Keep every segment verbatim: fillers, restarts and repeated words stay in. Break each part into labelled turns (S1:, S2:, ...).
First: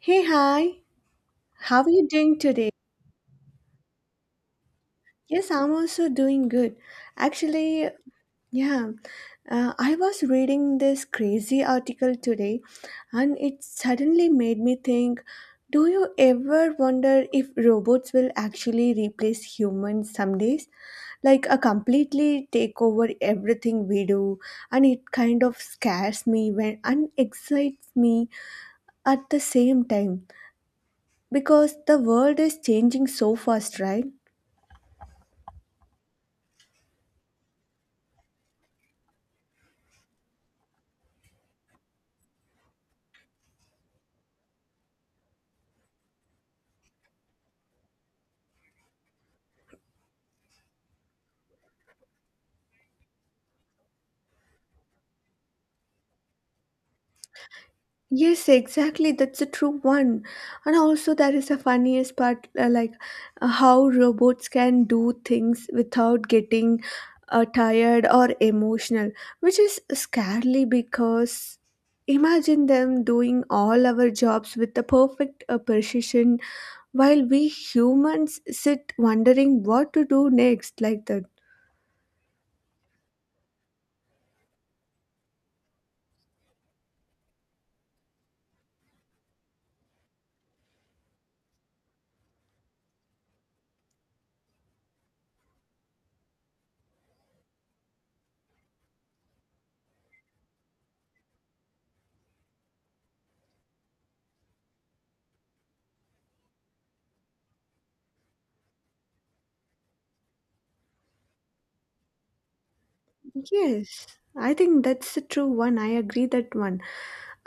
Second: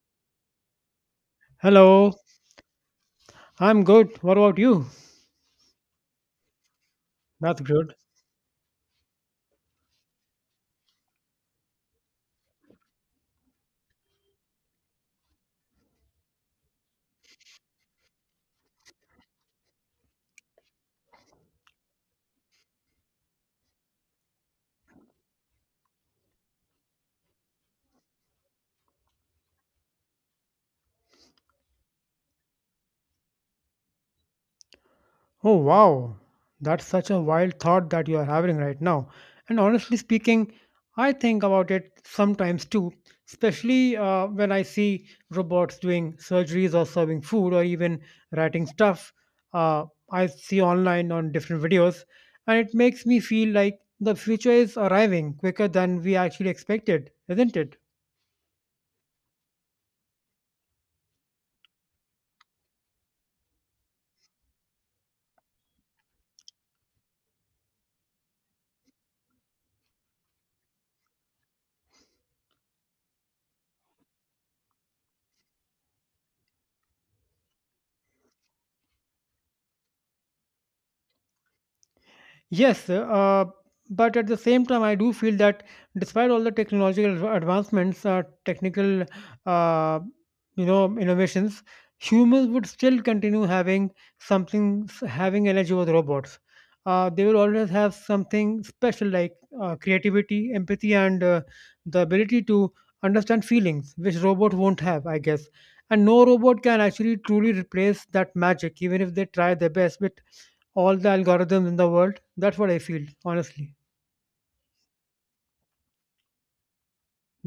S1: Hey, hi. How are you
S2: Hello,
S1: doing today?
S2: I'm good. What about you?
S1: Yes, I'm also doing good.
S2: That's
S1: Actually,
S2: good.
S1: yeah, uh, I was reading this crazy article today and it suddenly made me think, do you ever wonder if robots will actually replace humans some days? Like a completely take over everything we do and it kind of scares me when and excites me at the same time because the world is changing so fast, right?
S2: Oh, wow. That's such a wild thought that you are having right now. And honestly speaking, I think about it sometimes too, especially uh, when I see robots doing surgeries or serving food or even writing stuff uh, I see online on different videos. And it makes me feel like the future is arriving quicker than we actually expected, isn't it?
S1: Yes, exactly. That's a true one. And also, there is a funniest part, uh, like uh, how robots can do things without getting uh, tired or emotional, which is scary because imagine them doing all our jobs with the perfect uh, precision, while we humans sit wondering what to do next, like that.
S2: Yes, uh, but at the same time, I do feel that despite all the technological adv- advancements, uh, technical, uh, you know, innovations, humans would still continue having something, s- having energy over the robots. Uh, they will always have something special like uh, creativity, empathy, and uh, the ability to understand feelings, which robot won't have, I guess. And no robot can actually truly replace that magic, even if they try their best with all the algorithms in the world, that's what I feel, honestly.
S1: Yes, I think that's the true one. I agree that one.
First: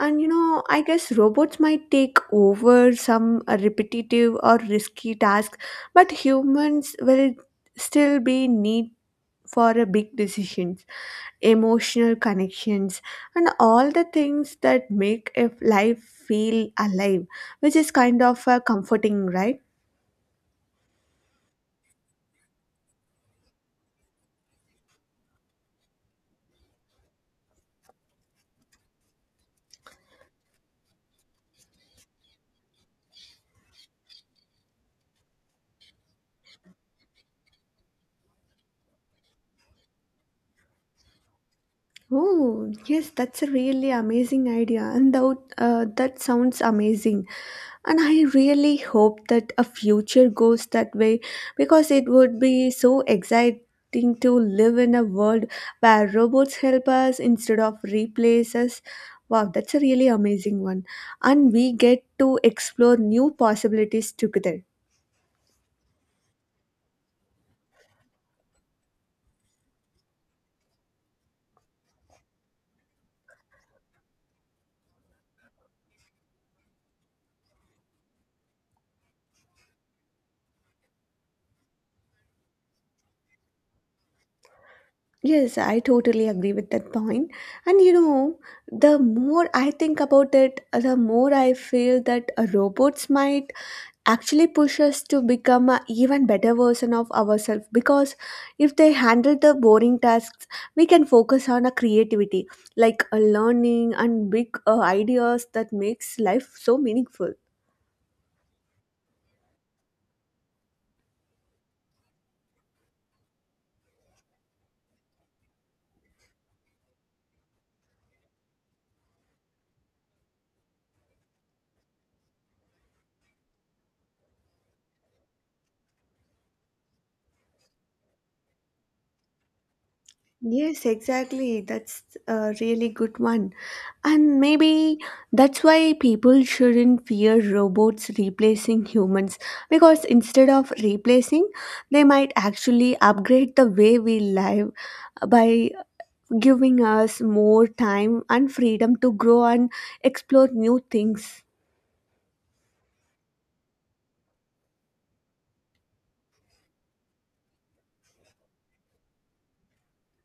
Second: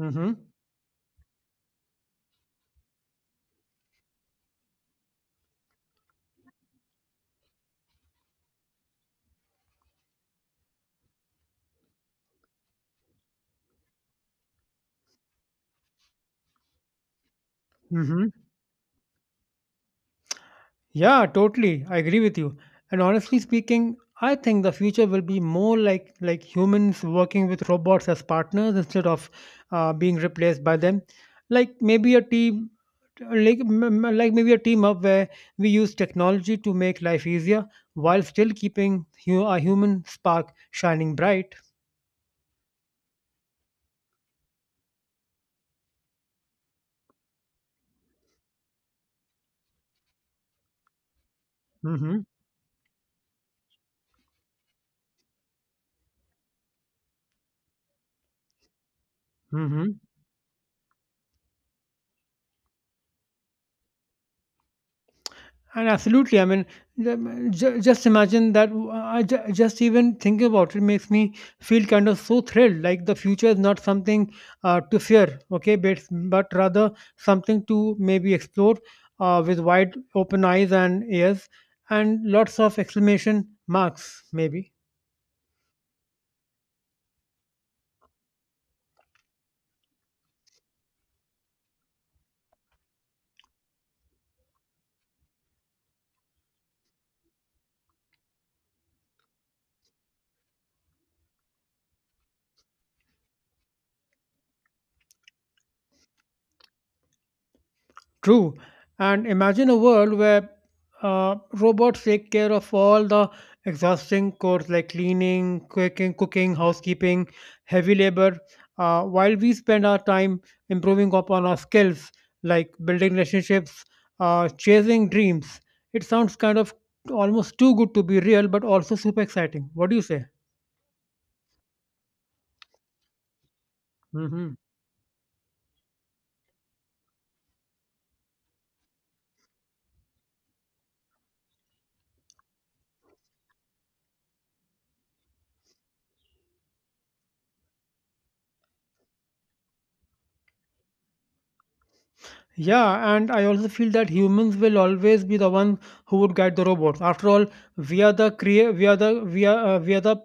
S1: And you know, I guess robots might take over some uh, repetitive or risky tasks, but humans will still be need for a big decisions, emotional connections, and all the things that make a life feel alive, which is kind
S2: Mhm.
S1: of uh, comforting, right?
S2: Yeah, totally. I agree with you. And honestly speaking, I think the future will be more like like humans working with robots as partners instead of uh, being replaced by them. Like maybe a team, like m- m- like maybe a team up where we use technology to make life easier while still keeping hu- a human spark shining bright.
S1: Oh, yes, that's a really amazing idea, and that, uh, that sounds amazing. And I really hope that a future goes that way because it
S2: Hmm.
S1: would be so exciting to live in a world where robots help us instead of replace us. Wow, that's a
S2: Hmm.
S1: really amazing one. And we get to explore new possibilities together.
S2: And absolutely, I mean, ju- ju- just imagine that. w- I ju- just even thinking about it makes me feel kind of so thrilled. Like the future is not something uh, to fear, okay, but but rather something to maybe explore uh, with wide open eyes and ears and lots of exclamation marks, maybe.
S1: Yes, I totally agree with that point. And you know, the more I think about it, the more I feel that uh, robots might actually push us to become an even better version of ourselves because if they handle the boring tasks, we can focus on a creativity, like a learning and big uh, ideas that makes life so meaningful.
S2: True. And imagine a world where uh, robots take care of all the exhausting chores like cleaning, cooking, cooking, housekeeping, heavy labor, uh, while we spend our time improving upon our skills like building relationships, uh, chasing dreams. It sounds kind of almost too good to be real, but also super exciting. What do you
S1: Yes, exactly. That's a really good one. And
S2: say?
S1: maybe that's why people shouldn't fear robots replacing humans because instead of replacing, they might actually upgrade the way we live by giving us more time and freedom to grow and explore new things.
S2: Yeah, and I also feel that humans will always be the ones who would guide the robots. After all, we are the crea- we are the we are uh, we are the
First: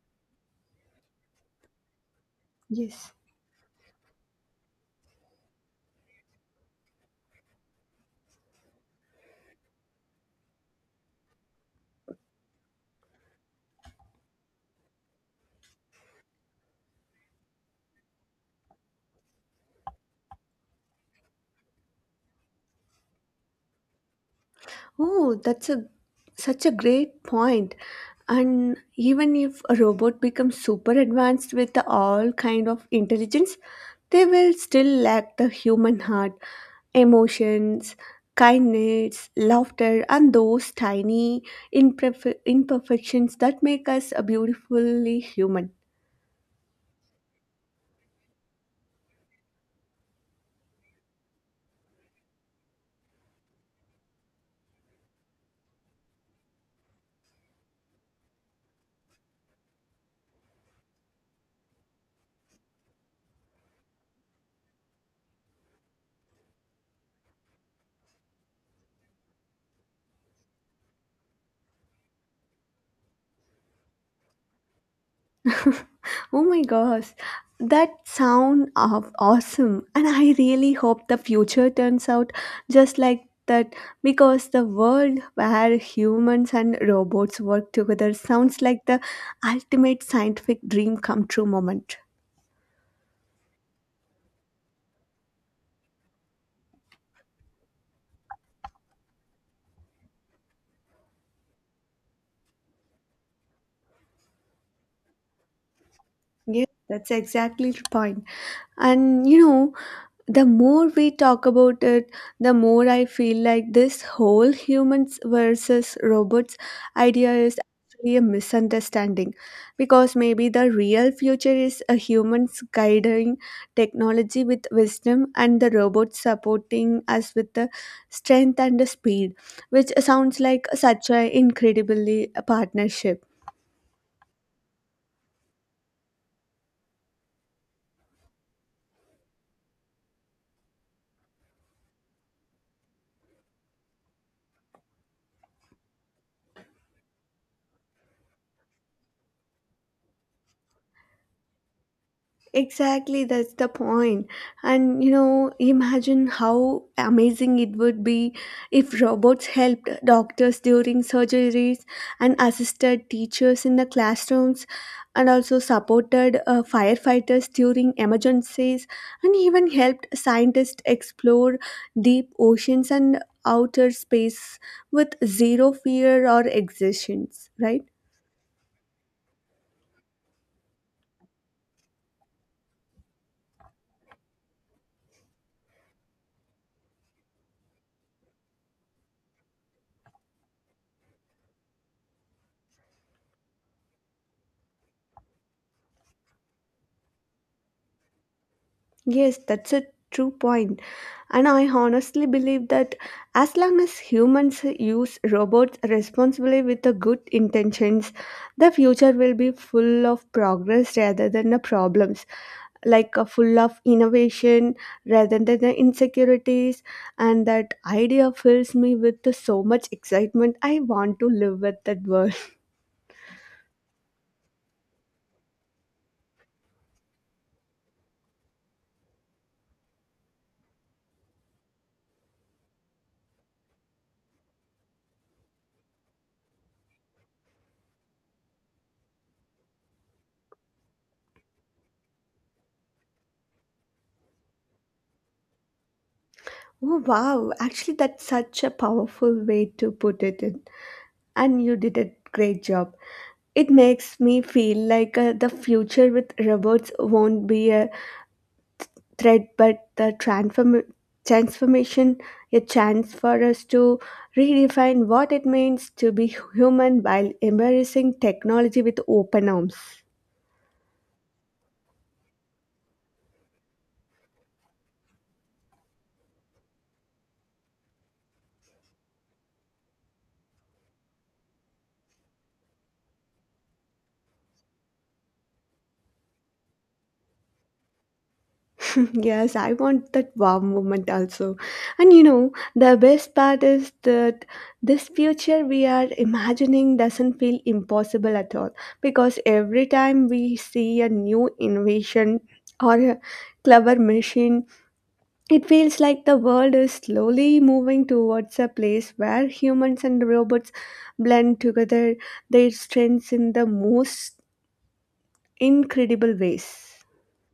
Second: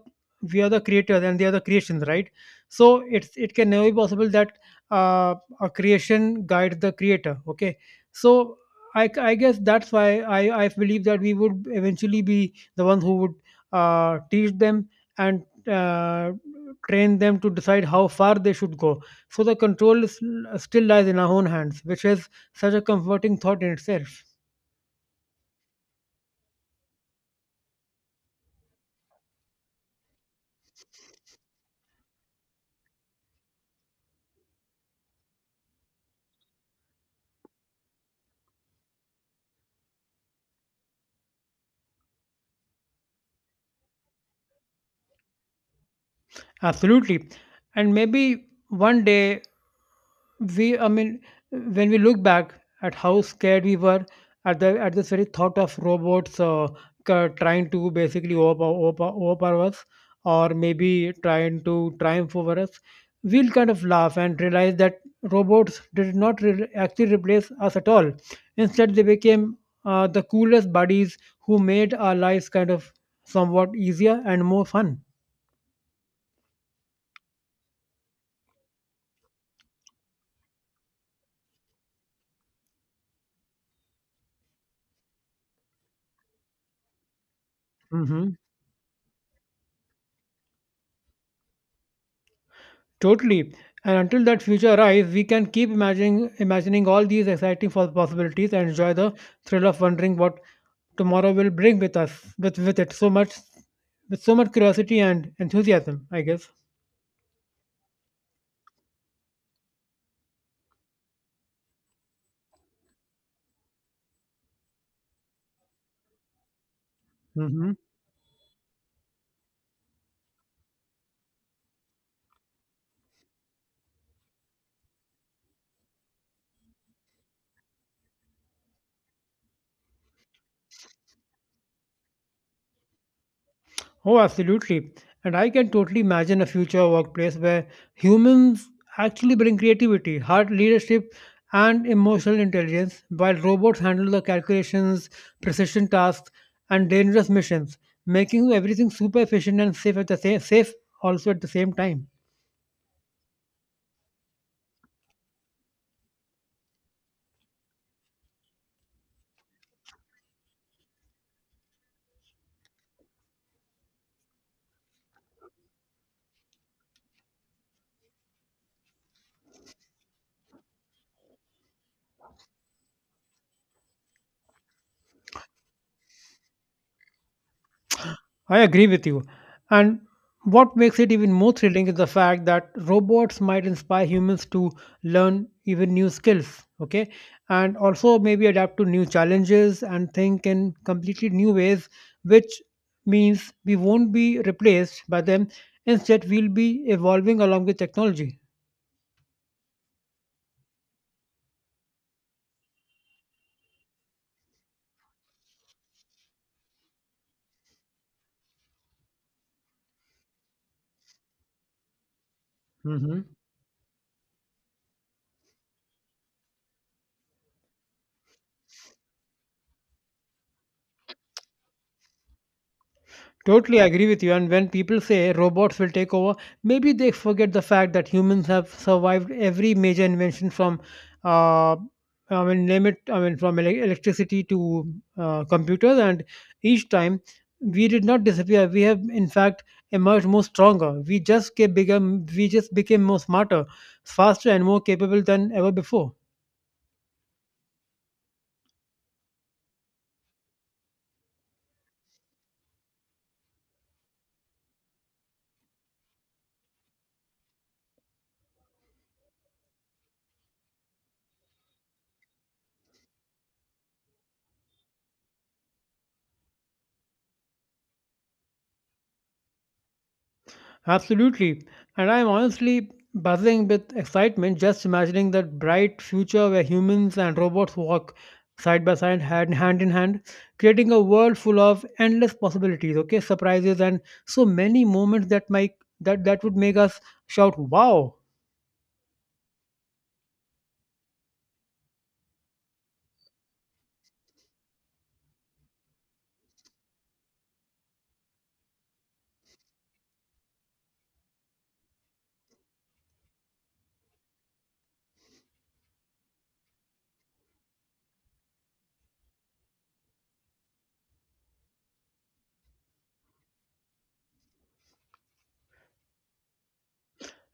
S2: we are the creators and they are the creations, right? So
S1: Yes.
S2: it's it can never be possible that uh, a creation guides the creator. Okay, so I, I guess that's why I I believe that we would eventually be the ones who would uh, teach them and uh, train them to decide how far they should go, so the control is, still lies in our own hands, which is such a comforting thought in itself.
S1: Oh, that's a such a great point. And even if a robot becomes super advanced with all kind of intelligence, they will still lack the human heart, emotions, kindness, laughter, and those tiny imperf- imperfections that make us a beautifully human.
S2: Absolutely. And maybe one day we I mean when we look back at how scared we were at the at this very thought of robots uh, ca- trying to basically overpower, overpower, overpower us or maybe trying to triumph over us, we'll kind of laugh and realize that robots did not re- actually replace us at all. Instead they became uh, the coolest buddies who made our lives kind of somewhat easier and more fun.
S1: Oh my gosh, that sound of awesome. And I really hope the future turns out just like that because the world where humans and robots work together
S2: Hmm.
S1: sounds like the ultimate scientific dream come true moment.
S2: Totally. And until that future arrives, we can keep imagining imagining all these exciting pos- possibilities and enjoy the thrill of wondering what tomorrow will bring with us with with it, so much with so much curiosity and enthusiasm, I guess.
S1: Yeah, that's exactly the point. And you know, the more we talk about it, the more I feel like this whole humans versus robots idea is
S2: Mhm.
S1: actually a misunderstanding because maybe the real future is a humans guiding technology with wisdom and the robots supporting us with the strength and the speed, which sounds like such an incredibly partnership.
S2: Oh, absolutely. And I can totally imagine a future workplace where humans actually bring creativity, hard leadership, and emotional intelligence, while robots handle the calculations, precision tasks, and dangerous missions, making everything super efficient and safe at the same safe also at the same time.
S1: Exactly, that's the point. And you know, imagine how amazing it would be if robots helped doctors during surgeries and assisted teachers in the classrooms and also supported uh, firefighters during emergencies and even helped scientists explore deep oceans and outer space with zero fear or exertions, right?
S2: I agree with you. And what makes it even more thrilling is the fact that robots might inspire humans to learn even new skills, okay? And also maybe adapt to new challenges and think in completely new ways, which means we won't be replaced by them. Instead, we'll be evolving along with technology.
S1: Yes, that's a true point. And I honestly believe that as long as humans use robots responsibly with the good intentions, the future will be full of progress rather than the problems, like uh,
S2: Mhm.
S1: full of innovation rather than the insecurities. And that idea fills me with the so much excitement. I want to live with that world.
S2: Totally agree with you. And when people say robots will take over, maybe they forget the fact that humans have survived every major invention from, uh, I mean, name it, I mean, from ele- electricity to uh, computers. And each time we did not disappear. We have, in fact, emerged more stronger. We just get bigger, we just became more smarter, faster, and more capable than ever before.
S1: Oh, wow. Actually, that's such a powerful way to put it in. And you did a great job. It makes me feel like uh, the future with robots won't be a threat but the transform- transformation, a chance for us to redefine what it means to be human while embracing technology with open arms.
S2: Absolutely. And I'm honestly buzzing with excitement just imagining that bright future where humans and robots walk side by side, hand, hand in hand, creating a world full of endless possibilities, okay, surprises and so many moments that might that, that would make us shout wow.
S1: Yes, I want that wow moment also. And you know, the best part is that this future we are imagining doesn't feel impossible at all because every time we see a new innovation or a clever machine, it feels like the world is slowly moving towards a place where humans and robots blend together their strengths in the most incredible ways.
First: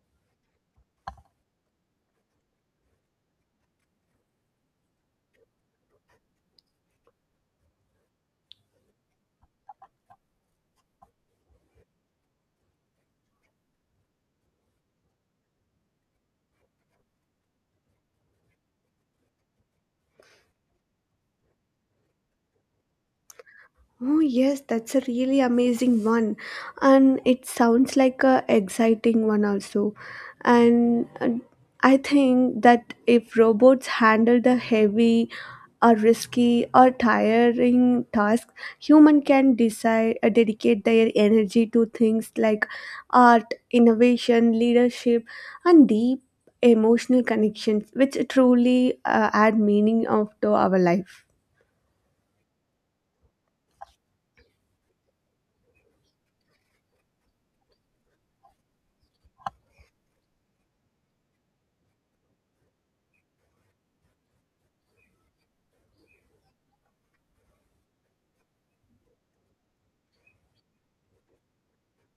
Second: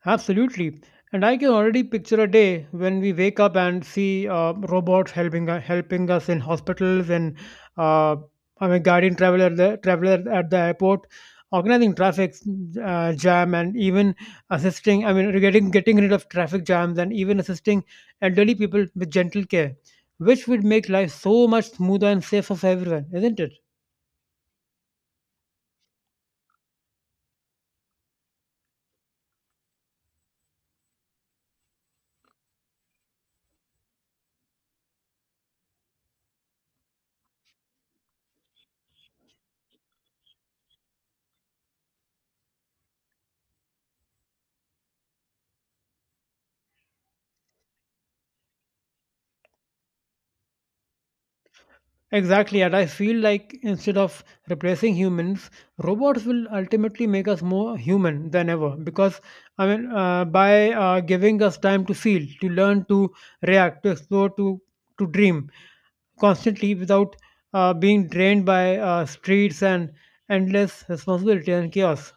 S2: Absolutely. And I can already picture a day when we wake up and see uh, robots helping uh, helping us in hospitals and uh, I mean guiding traveler at the traveler at the airport, organizing traffic uh, jam and even assisting. I mean getting getting rid of traffic jams and even assisting elderly people with gentle care, which would make life so much smoother and safer for everyone, isn't it?
S1: Oh yes, that's a really amazing one, and it sounds like a exciting one also. And uh, I think that if robots handle the heavy, or risky, or tiring tasks, human can decide uh, dedicate their energy to things like art, innovation, leadership, and deep emotional connections, which truly uh, add meaning of to our life.
S2: Exactly, and I feel like instead of replacing humans, robots will ultimately make us more human than ever. Because I mean, uh, by uh, giving us time to feel, to learn, to react, to explore, to to dream constantly without uh, being drained by uh, streets and endless responsibility and chaos.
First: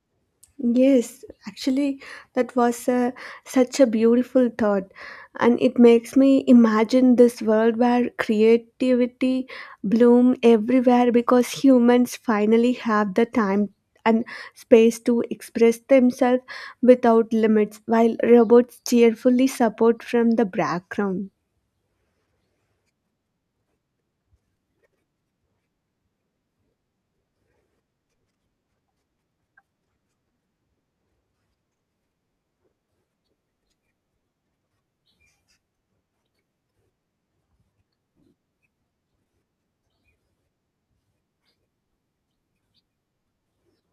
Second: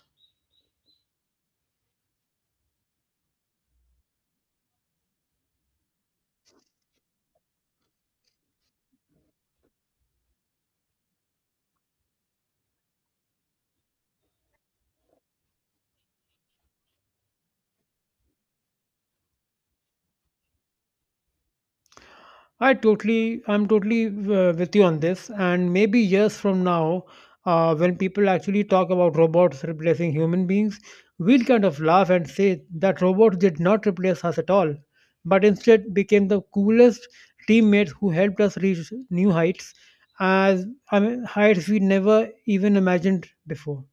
S1: Yes, actually, that was a, such a beautiful thought, and it makes me imagine this world where creativity bloom everywhere because humans finally have the time and space to express themselves without limits, while robots cheerfully support from the background.
S2: I totally, I'm totally uh, with you on this. And maybe years from now, uh, when people actually talk about robots replacing human beings, we'll kind of laugh and say that robots did not replace us at all, but instead became the coolest teammates who helped us reach new heights, as I mean, heights we never even imagined before.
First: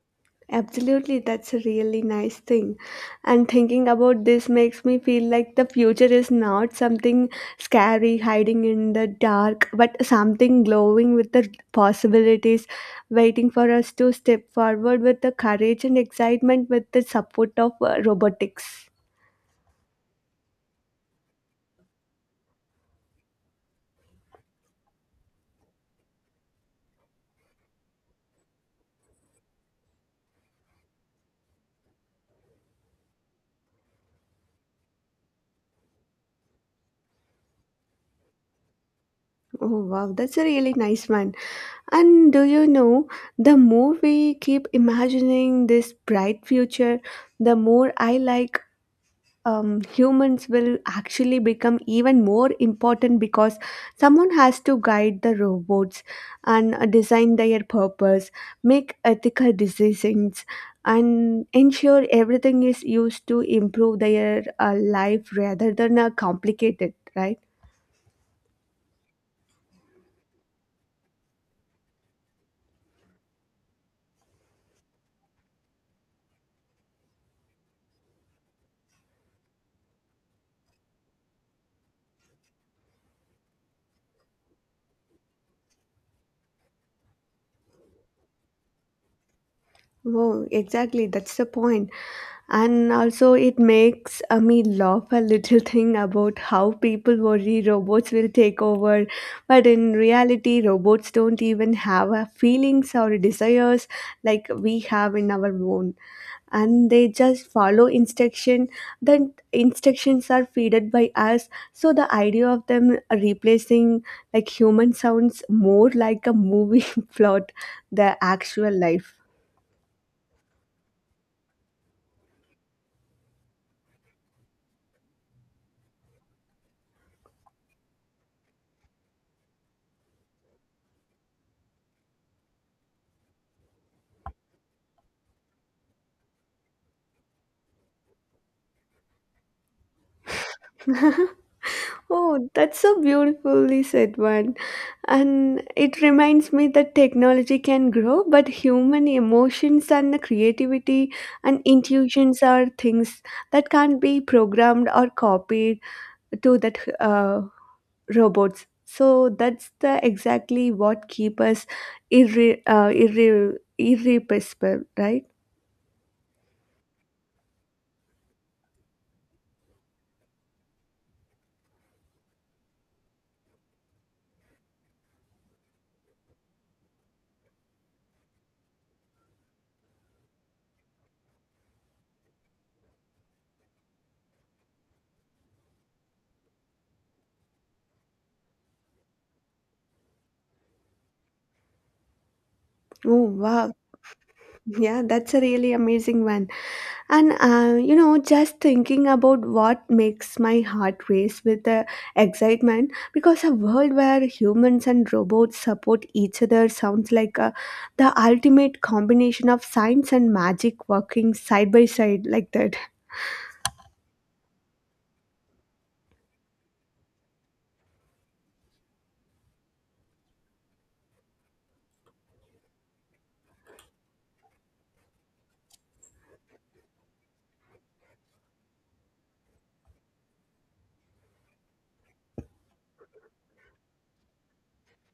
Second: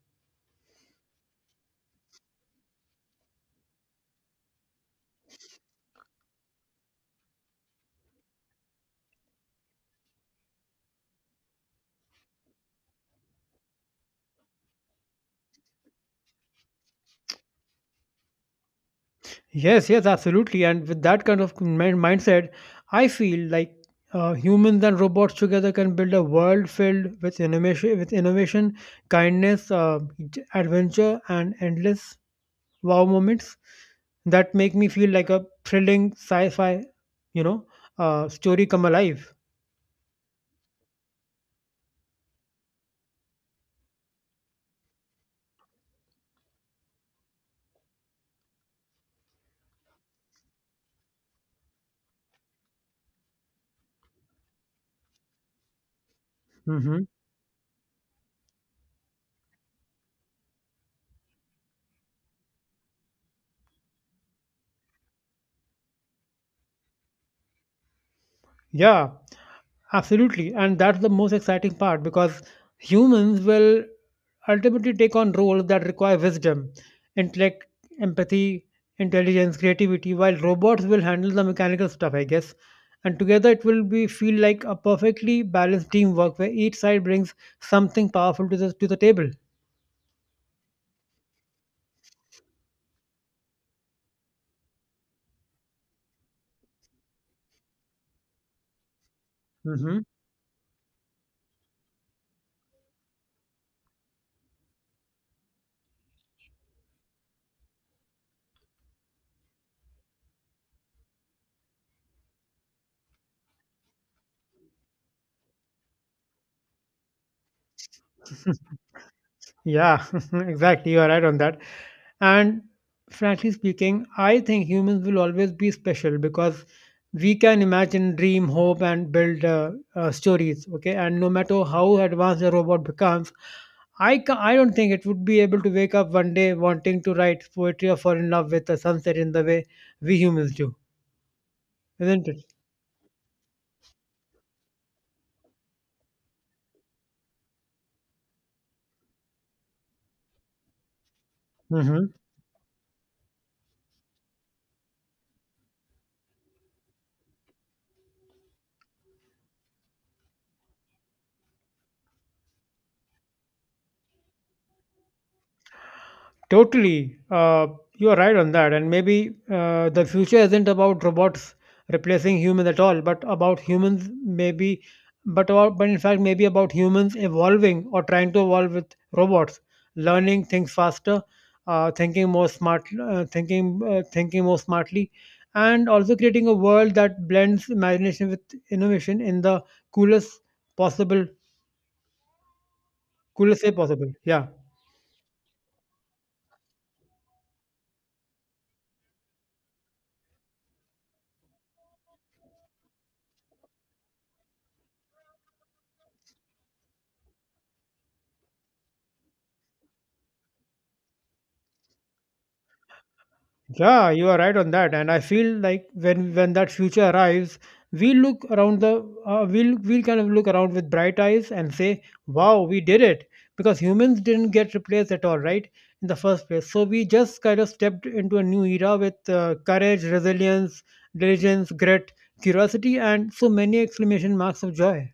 S1: Absolutely, that's a really nice thing. And thinking about this makes me feel like the future is not something scary hiding in the dark, but something glowing with the possibilities, waiting for us to step forward with the courage and excitement with the support of uh, robotics.
S2: Yes, yes, absolutely. And with that kind of min- mindset, I feel like uh, humans and robots together can build a world filled with innovation, with innovation, kindness, uh, j- adventure, and endless wow moments that make me feel like a thrilling sci-fi, you know, uh, story come alive.
S1: Oh wow, that's a really nice one. And do you know, the more we keep imagining this bright future, the more I like um, humans will actually become even more important because someone has to guide the robots and uh,
S2: Hmm.
S1: design their purpose, make ethical decisions, and ensure everything is used to improve their uh, life rather than uh, complicate it, right?
S2: Yeah, absolutely. And that's the most exciting part because humans will ultimately take on roles that require wisdom, intellect, empathy, intelligence, creativity, while robots will handle the mechanical stuff, I guess. And together it will be feel like a perfectly balanced teamwork where each side brings something powerful to the to the table.
S1: Oh, exactly. That's the point. And also it makes uh, me laugh a little thing about how people worry robots will take over, but in
S2: Mhm.
S1: reality robots don't even have a feelings or desires like we have in our own, and they just follow instruction, then instructions are feeded by us, so the idea of them replacing like human sounds more like a movie plot than actual life.
S2: Yeah, exactly. You are right on that. And frankly speaking, I think humans will always be special because we can imagine, dream, hope, and build uh, uh, stories. Okay, and no matter how advanced a robot becomes, I ca- I don't think it would be able to wake up one day wanting to write poetry or fall in love with a sunset in the way we humans do, isn't
S1: Oh, that's so beautifully said one. And it reminds me that technology can grow, but human emotions and the creativity and
S2: it?
S1: intuitions are things that can't be programmed or copied to that uh, robots. So that's the exactly what keep us irre- uh, irre- irrepressible, right?
S2: Totally. Uh, you're right on that. And maybe uh, the future isn't about robots replacing humans at all, but about humans maybe, but about, but in fact maybe about humans evolving or trying to evolve with robots, learning things faster, uh, thinking more smart, uh, thinking uh, thinking more smartly, and also creating a world that blends imagination with innovation in the coolest possible,
S1: Oh
S2: coolest way
S1: wow,
S2: possible. Yeah.
S1: yeah, that's a really amazing one. And uh, you know, just thinking about what makes my heart race with uh, excitement because a world where humans and robots support each other sounds like uh, the ultimate combination of science and magic working side by side like that.
S2: Yeah, you are right on that, and I feel like when when that future arrives, we look around the uh, we'll we'll kind of look around with bright eyes and say, "Wow, we did it!" Because humans didn't get replaced at all, right, in the first place. So we just kind of stepped into a new era with uh, courage, resilience, diligence, grit, curiosity, and so many exclamation marks of joy.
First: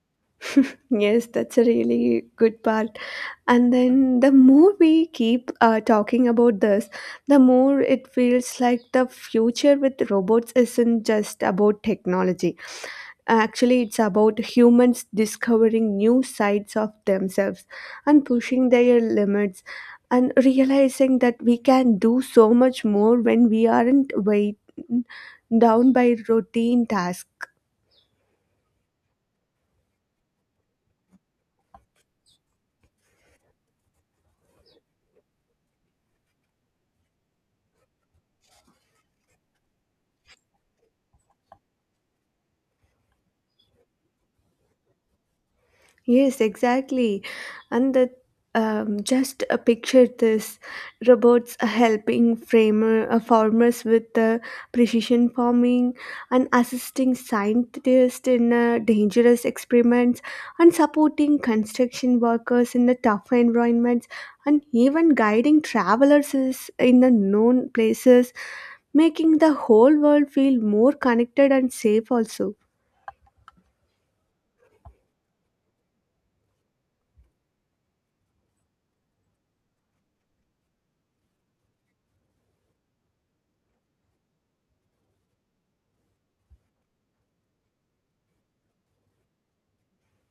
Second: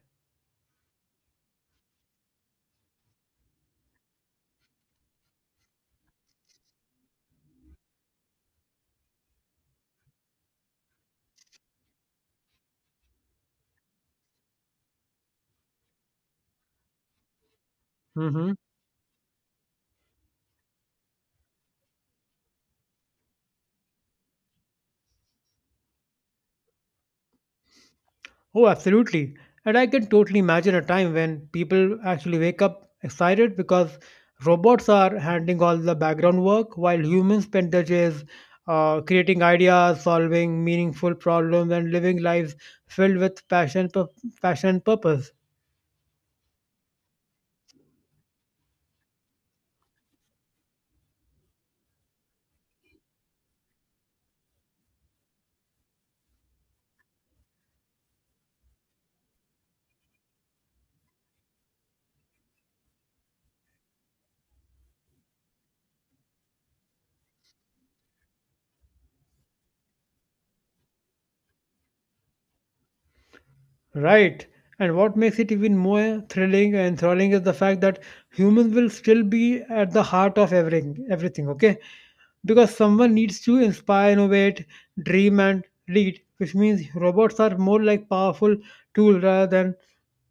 S1: Yes, that's a really good part. And then the more we keep uh, talking about this, the more it feels like the future with robots isn't just about technology. Actually, it's about humans discovering new sides of themselves and
S2: Hmm.
S1: pushing their limits and realizing that we can do so much more when we aren't weighed down by routine tasks.
S2: Oh, absolutely. And I can totally imagine a time when people actually wake up excited because robots are handling all the background work while humans spend their days uh, creating ideas, solving meaningful problems, and living lives filled with passion, pu- passion and purpose.
S1: Yes, exactly. And that um, just uh, picture this: robots uh, helping framer, uh, farmers with uh, precision farming and assisting scientists in uh, dangerous experiments and supporting construction workers in the tough environments and even guiding travelers is- in the known places, making the whole world feel more connected and safe also.
S2: Right. And what makes it even more thrilling and thrilling is the fact that humans will still be at the heart of everything, everything, okay? Because someone needs to inspire, innovate, dream, and lead, which means robots are more like powerful tool rather than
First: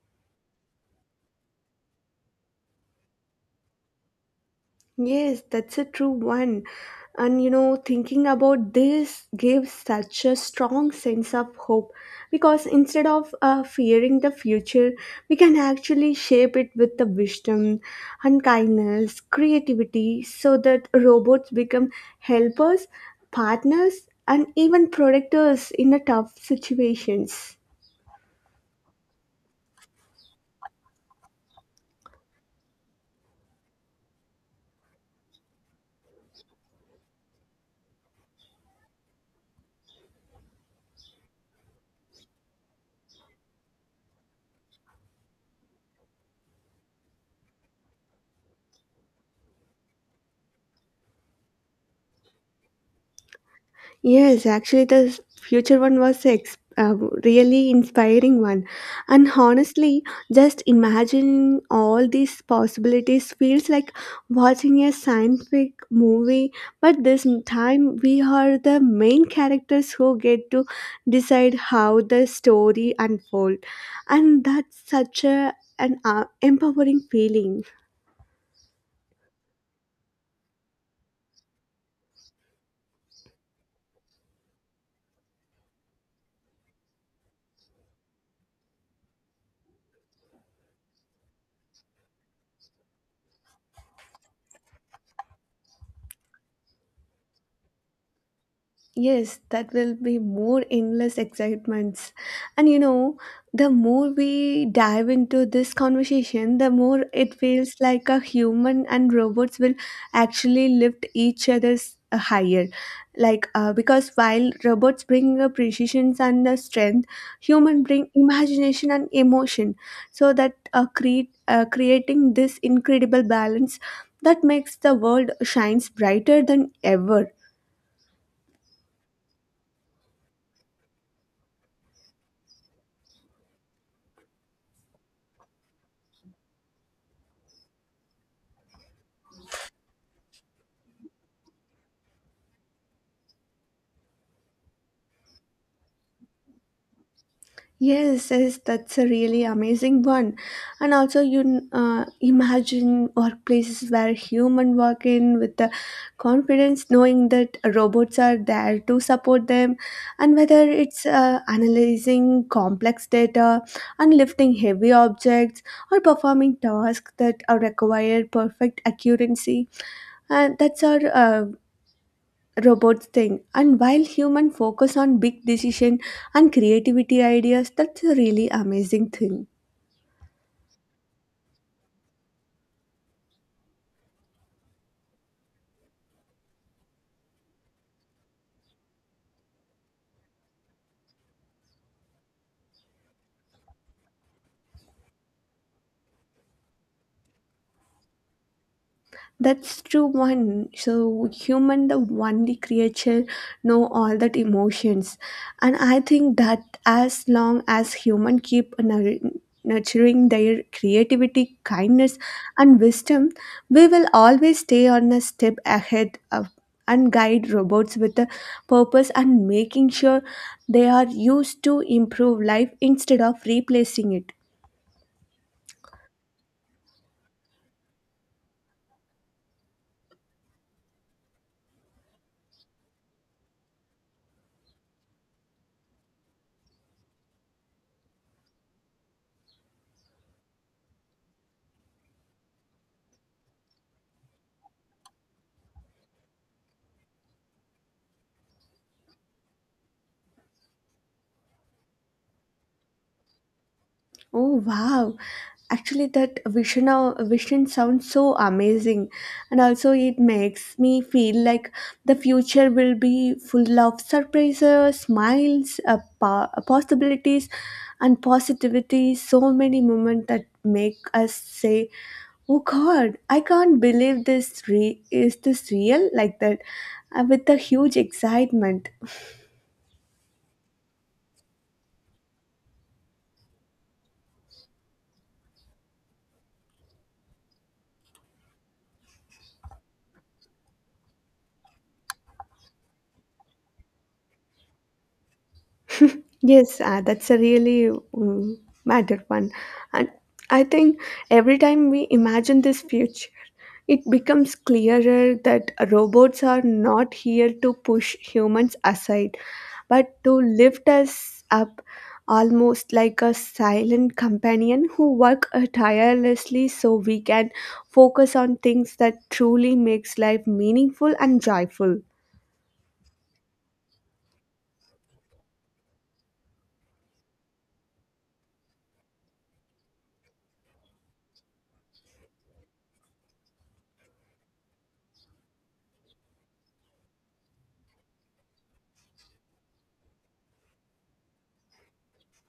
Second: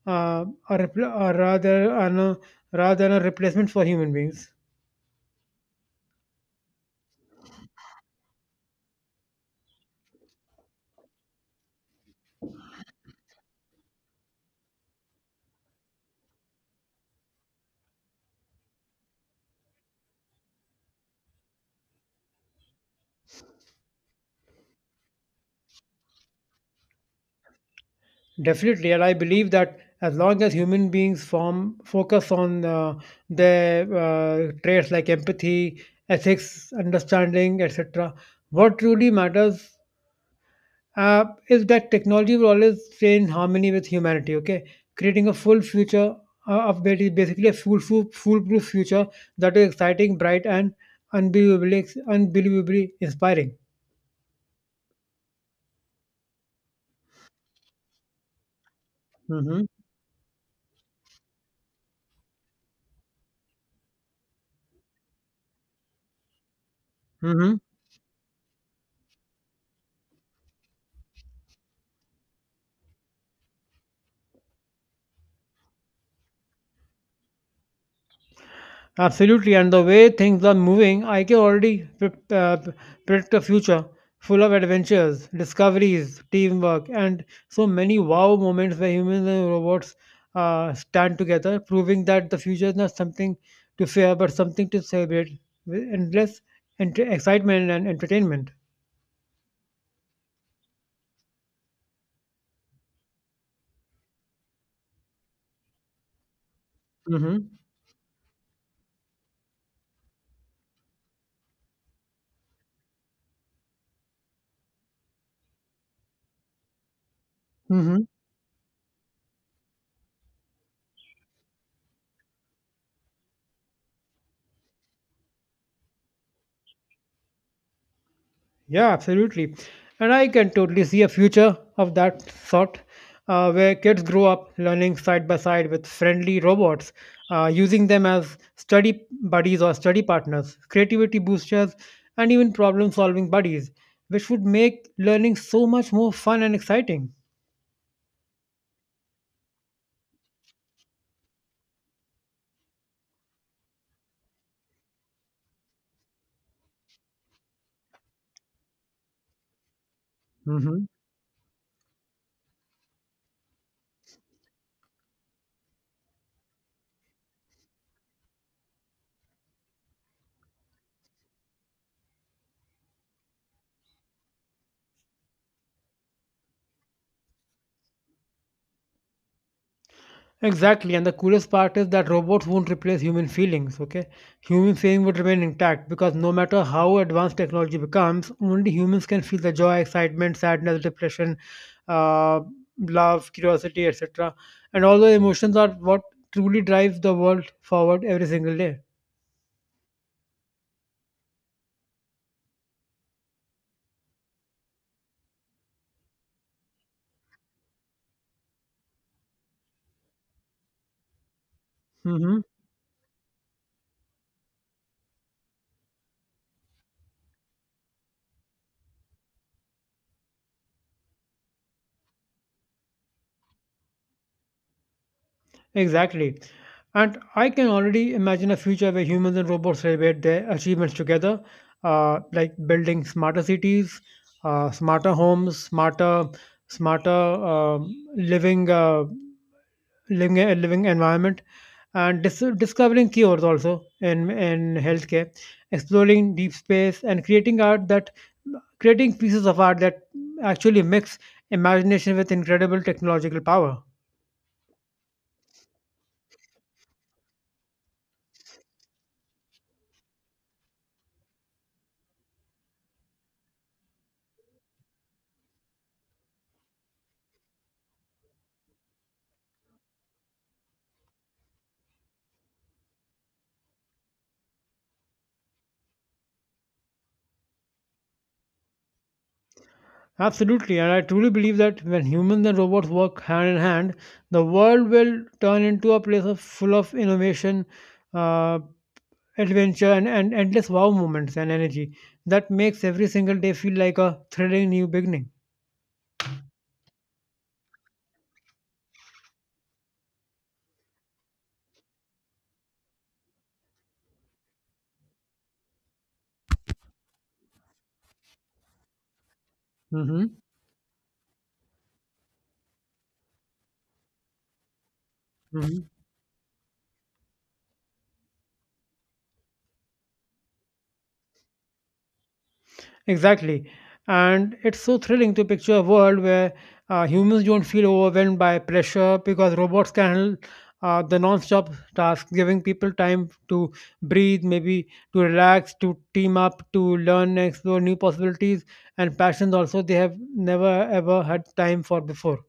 S2: uh, a repl- uh, rather an, uh, no, rather than a replacement for human beings.
S1: Yes, that's a true one. And you know, thinking about this gives such a strong sense of hope because instead of uh, fearing the future, we can actually shape it with the wisdom and kindness, creativity, so that robots become helpers, partners, and even protectors in the tough situations.
S2: Definitely, and I believe that as long as human beings form focus on uh, their uh, traits like empathy, ethics, understanding, et cetera, what truly matters uh, is that technology will always stay in harmony with humanity. Okay, creating a full future uh, of basi- basically a full, full foolproof future that is exciting, bright, and unbelievably unbelievably inspiring.
S1: Yes, actually, the s- future one was ex- uh, really inspiring one, and
S2: Hmm.
S1: honestly, just imagining all these possibilities feels like watching a scientific movie. But this m- time, we are the main characters who get to decide how the story unfolds, and that's such a an uh, empowering feeling.
S2: Absolutely, and the way things are moving, I can already pre- uh, predict a future full of adventures, discoveries, teamwork, and so many wow moments where humans and robots uh, stand together, proving that the future is not something to fear but something to celebrate with endless ent- excitement and entertainment.
S1: Yes, that will be more endless excitements. And you know, the more we dive into this conversation, the more it
S2: Mm-hmm.
S1: feels like a human and robots will actually lift each other's uh, higher. Like, uh, because while robots bring uh, precision and uh, strength, human bring imagination and emotion. So that uh, create uh, creating this incredible balance that makes the world shines brighter than ever.
S2: Yeah, absolutely. And I can totally see a future of that sort, uh, where kids grow up learning side by side with friendly robots, uh, using them as study buddies or study partners, creativity boosters, and even problem solving buddies, which would make learning so much more fun and exciting.
S1: Yes, yes, that's a really amazing one. And also, you uh, imagine workplaces where human work in with the confidence, knowing that robots are there to support them, and whether
S2: Hmm
S1: it's uh, analyzing complex data, and lifting heavy objects, or performing tasks that uh, require perfect accuracy, and that's our uh, robots thing, and while human focus on big decision and creativity ideas, that's a really amazing thing.
S2: Exactly, and the coolest part is that robots won't replace human feelings, okay? Human feeling would remain intact because no matter how advanced technology becomes, only humans can feel the joy, excitement, sadness, depression, uh, love, curiosity, et cetera. And all those emotions are what truly drives the world forward every single day.
S1: That's true one. So human the only creature know all that emotions. And I think that as long as human keep nur- nurturing their creativity, kindness
S2: Hmm
S1: and wisdom, we will always stay on a step ahead of and guide robots with a purpose and making sure they are used to improve life instead of replacing it.
S2: Exactly. And I can already imagine a future where humans and robots celebrate their achievements together, uh, like building smarter cities, uh, smarter homes, smarter, smarter um living, uh, living, living environment, and dis- discovering cures also in in healthcare, exploring deep space, and creating art that creating pieces of art that actually mix imagination with incredible technological power.
S1: Oh wow. Actually that vision of, vision sounds so amazing, and also it makes me feel like the future will be full of surprises, smiles, uh, po- uh, possibilities and positivity, so many moments that make us say, "Oh god, I can't believe this re- is this real?" like that, uh, with a huge excitement.
S2: Absolutely, and I truly believe that when humans and robots work hand in hand, the world will turn into a place of full of innovation, uh, adventure, and, and endless wow moments and energy that makes every single day feel like a thrilling new beginning.
S1: Yes, uh, that's a really um, matter one. And I think every time we imagine this future, it becomes clearer that robots are not here to push humans aside, but to
S2: Hmm
S1: lift us up, almost like a silent companion who work uh,
S2: hmm
S1: tirelessly so we can focus on things that truly makes life meaningful and joyful.
S2: Exactly. And it's so thrilling to picture a world where, uh, humans don't feel overwhelmed by pressure because robots can handle uh, the non-stop tasks, giving people time to breathe, maybe to relax, to team up, to learn explore new possibilities and passions also they have never ever had time for before.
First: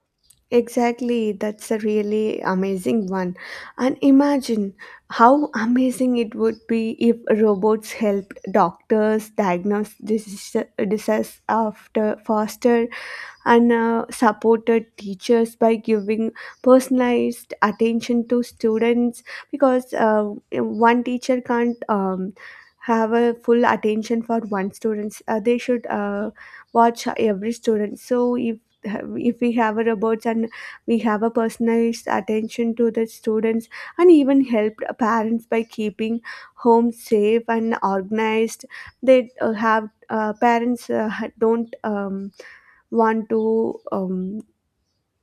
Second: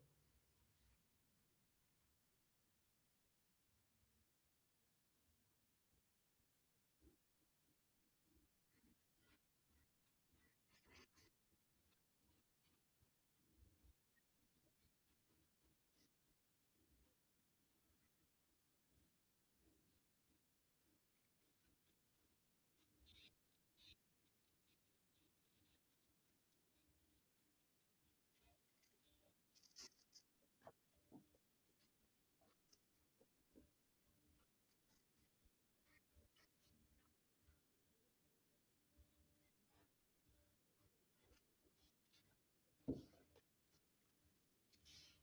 S1: Exactly, that's a really amazing one. And imagine how amazing it would be if robots helped doctors diagnose disease- diseases after faster, and uh, supported teachers by giving personalized attention to students, because uh, one teacher can't um, have a full attention for one student. Uh, they should uh, watch every student, so if if we have a robots and we have a personalized attention to the students, and even helped parents by keeping home safe and organized. They uh, have uh, parents uh, ha- don't um, want to um,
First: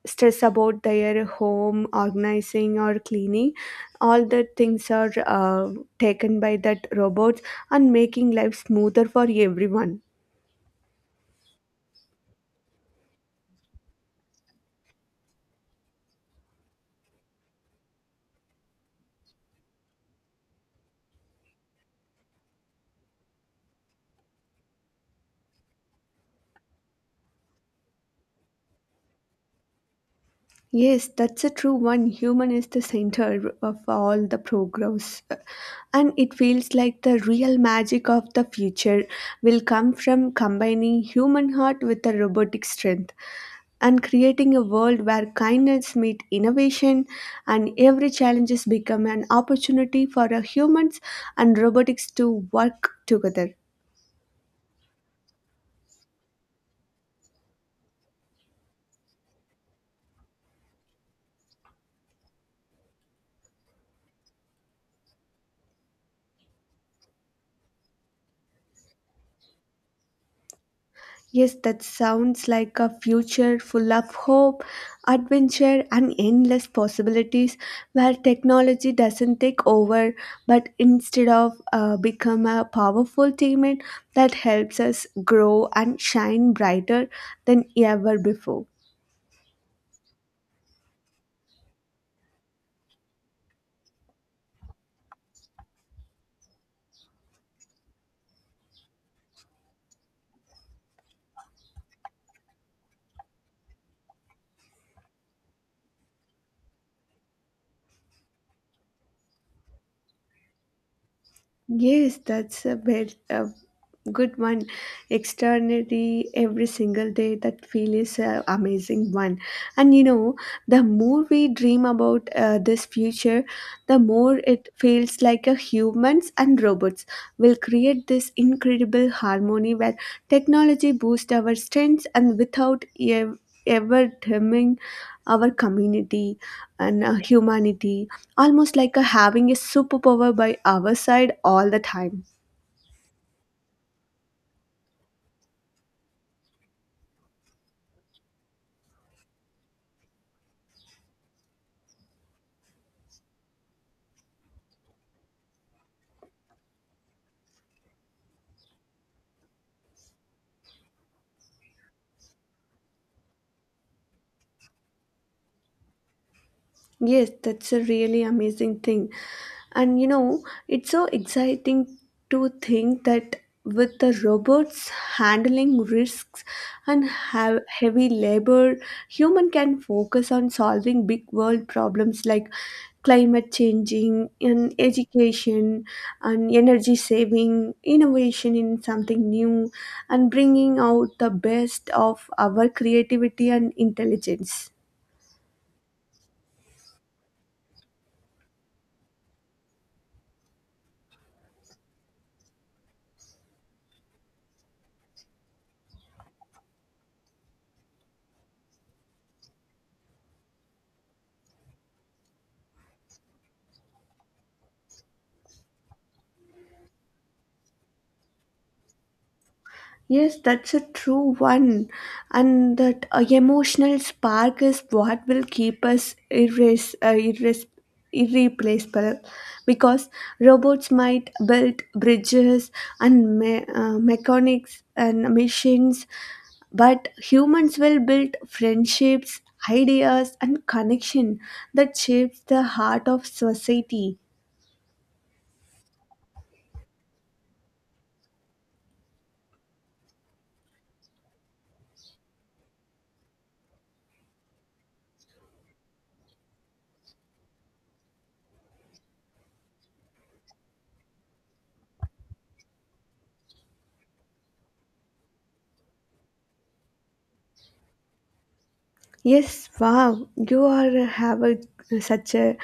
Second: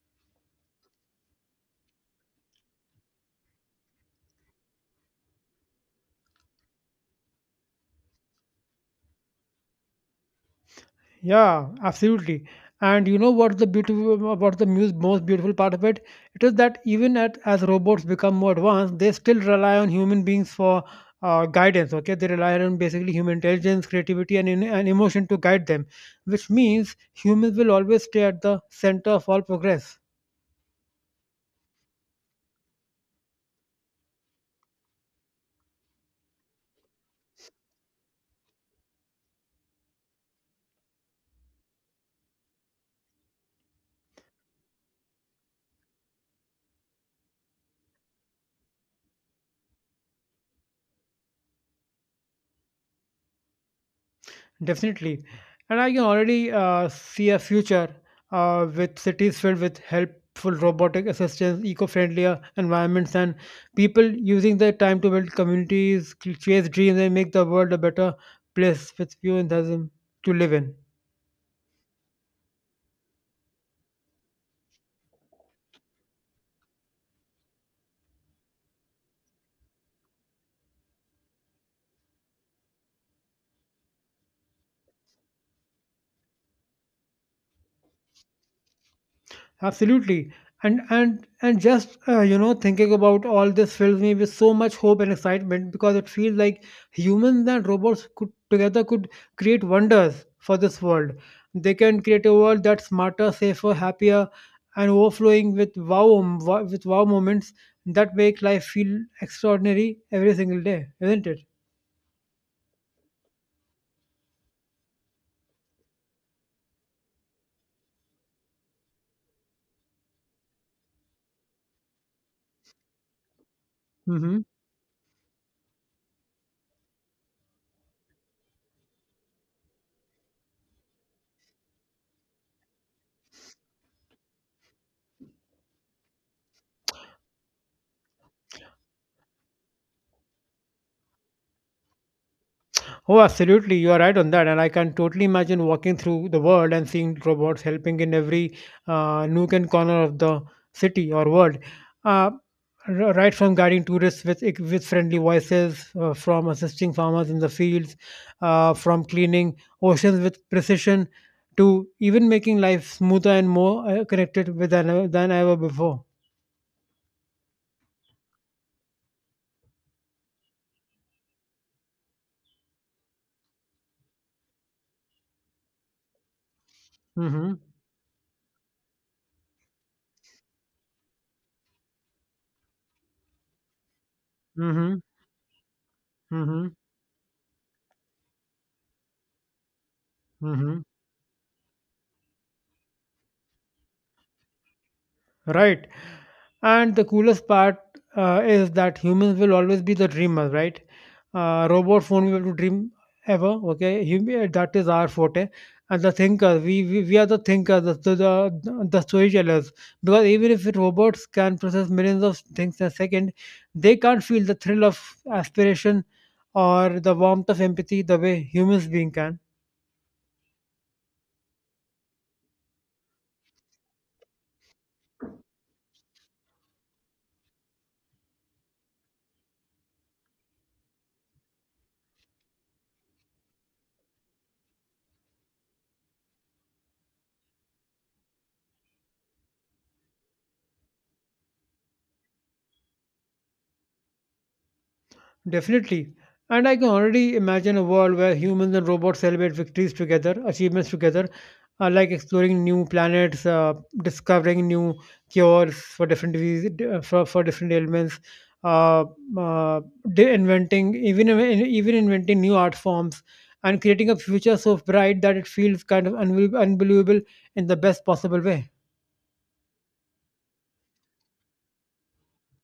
S1: stress about their home organizing or cleaning. All the things are uh, taken by that robots, and making life smoother for everyone.
S2: Yeah, absolutely. And you know what's the beautiful, what's the muse, most beautiful part of it? It is that even at, as robots become more advanced, they still rely on human beings for, uh, guidance. Okay, they rely on basically human intelligence, creativity, and, in, and emotion to guide them, which means humans will always stay at the center of all progress.
S1: Yes, that's a true one. Human is the center of all the progress, and it feels like the real magic of the future will come from combining human heart with the robotic strength and creating a world where kindness meets innovation and every challenge has become an opportunity for our humans and robotics to work together.
S2: Definitely. And I can already uh, see a future uh, with cities filled with helpful robotic assistants, eco friendlier environments, and people using their time to build communities, chase dreams, and make the world a better place with few enthusiasm to live in.
S1: Yes, that sounds like a future full of hope, adventure, and endless possibilities, where technology doesn't take over but instead of uh, become a powerful teammate that helps us grow and shine brighter than ever before.
S2: Absolutely. And and and just uh, you know, thinking about all this fills me with so much hope and excitement because it feels like humans and robots could together could create wonders for this world. They can create a world that's smarter, safer, happier, and overflowing with wow wow- with wow moments that make life feel extraordinary every single day, isn't it?
S1: Yes, that's a very, a good one. Externally every single day that feel is a amazing one. And you know, the more we dream about uh, this future, the more
S2: Hmm
S1: it feels like a humans and robots will create this incredible harmony where technology boosts our strengths and without ev- ever dimming our community and uh, humanity, almost like a having a superpower by our side all the time.
S2: Oh, absolutely. You are right on that. And I can totally imagine walking through the world and seeing robots helping in every, uh, nook and corner of the city or world. Uh, r- right from guiding tourists with, with friendly voices, uh, from assisting farmers in the fields, uh, from cleaning oceans with precision, to even making life smoother and more, uh, connected with than, than ever before.
S1: Yes, that's a really amazing thing. And you know, it's so exciting to think that with the robots handling risks and
S2: Mm-hmm.
S1: have heavy labor, human can focus on solving big world problems like climate changing and
S2: Mm-hmm.
S1: education and
S2: Mm-hmm.
S1: energy saving, innovation in something new, and bringing
S2: Mm-hmm.
S1: out the best of our creativity and intelligence.
S2: Right. And the coolest part, uh, is that humans will always be the dreamers, right? Uh, robots won't be able to dream ever. Okay, Hum- eh, that is our forte. And the thinkers, we we, we are the thinkers, the, the the the storytellers. Because even if robots can process millions of things in a second, they can't feel the thrill of aspiration or the warmth of empathy the way humans being can.
S1: Yes, that's a true one. And that uh, emotional spark is what will keep us irres- uh, irres- irreplaceable, because robots might build bridges and me- uh, mechanics and machines, but humans will build friendships, ideas, and connection that shapes the heart of society.
S2: Definitely. And I can already imagine a world where humans and robots celebrate victories together, achievements together, uh, like exploring new planets, uh, discovering new cures for different diseases, for, for different ailments, uh, uh, de- inventing even even inventing new art forms, and creating a future so bright that it feels kind of unbe- unbelievable in the best possible way.
S1: Yes, wow, you are have a, such a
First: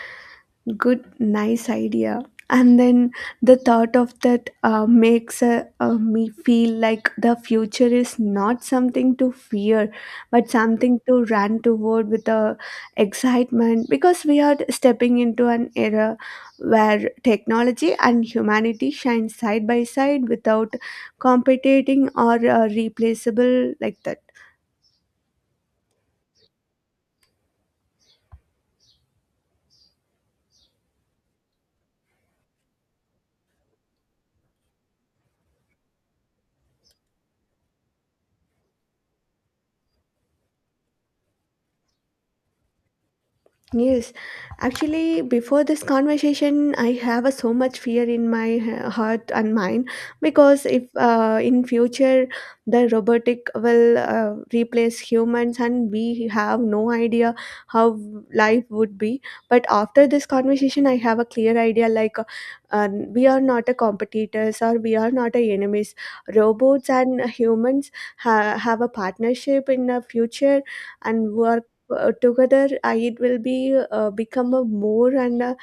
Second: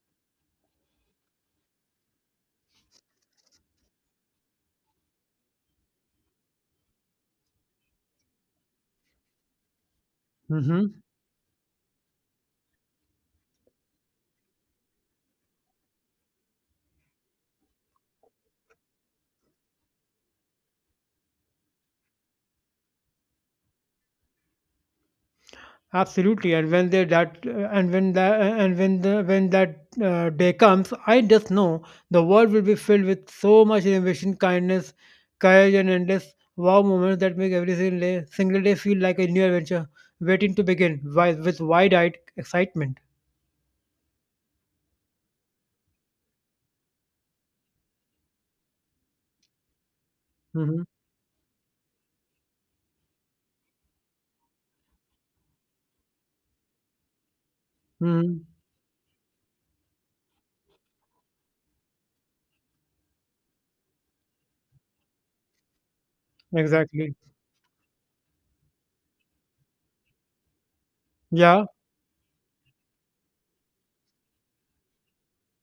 S1: good nice idea. And then the thought of that uh, makes uh, uh, me feel like the future is not something to fear, but
S2: Hmm
S1: something to run toward with a excitement, because we are stepping into an era where technology and humanity shine side by side without competing or uh, replaceable like that.
S2: Absolutely, and when they that and when that and when the when that uh, day comes, I just know the world will be filled with so much innovation, kindness, courage, and endless wow moments that make every single day, single day feel like a new adventure waiting to begin wi- with wide-eyed excitement.
S1: Yes, actually, before this conversation, I have a so much fear in my he- heart and mind, because
S2: Hmm
S1: if uh, in future the robotic will uh, replace humans and we have no idea how
S2: hmm
S1: life would be. But after this conversation, I have a clear idea like uh, um, we are not a competitors or we are not a enemies. Robots
S2: Exactly.
S1: and humans ha- have a partnership in the future, and we are
S2: Yeah.
S1: uh, together, uh, it will be uh, become a more and a,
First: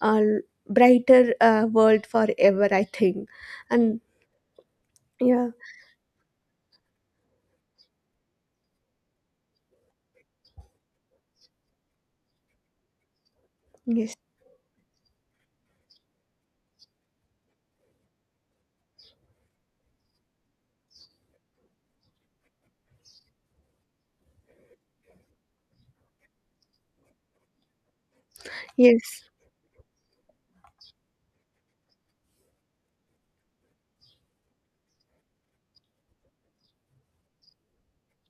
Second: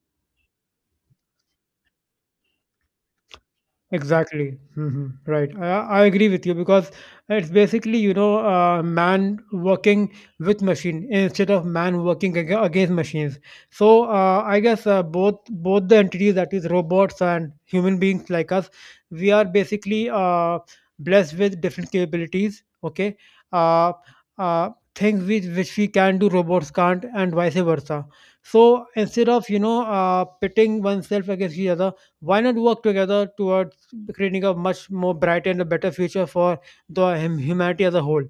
S1: uh, brighter uh, world forever I think. And
S2: Exactly. hmm
S1: yeah.
S2: Right. I, I agree with you because it's basically, you know, uh, man working with machine instead of man working ag- against machines. So
S1: Yes.
S2: uh, I guess, uh, both both the entities, that is robots and human beings like us, we are basically, uh, blessed with different capabilities. Okay. Uh, uh, things which, which we can do, robots can't, and vice versa. So
S1: Yes,
S2: instead of, you know, uh, pitting oneself against each other, why not work together towards creating a much more bright and a better future for the hum- humanity as a whole,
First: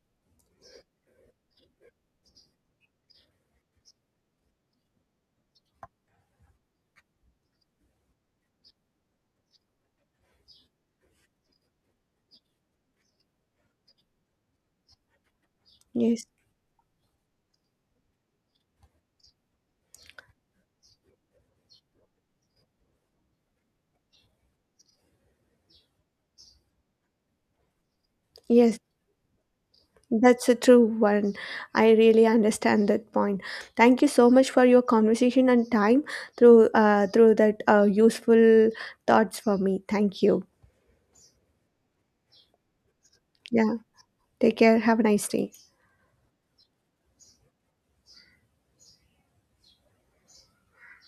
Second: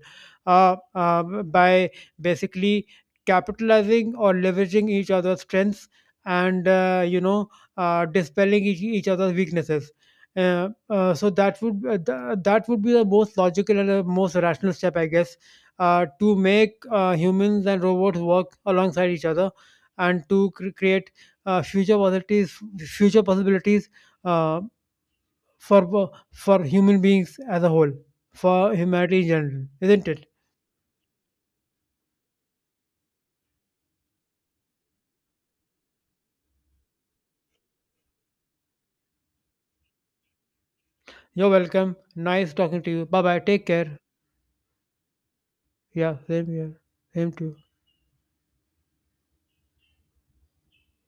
S2: uh, uh, by basically capitalizing or leveraging each other's strengths and, uh, you know, uh, dispelling each, each other's weaknesses, uh, uh, so that would uh, th- that would be the most logical and the most rational step, I guess, uh,
S1: yes,
S2: to make uh, humans and robots work alongside each other and to cre- create, uh, future possibilities future possibilities, uh, for for human beings as a whole, for
S1: yes,
S2: humanity in general, isn't it?
S1: that's a true one. I really understand that point. Thank you so much for your conversation and time, through uh, through that uh, useful thoughts for me. Thank you.
S2: You're welcome. Nice talking to you. Bye bye. Take
S1: Yeah,
S2: care.
S1: take care, have a nice day.
S2: Yeah, same here. Same to you.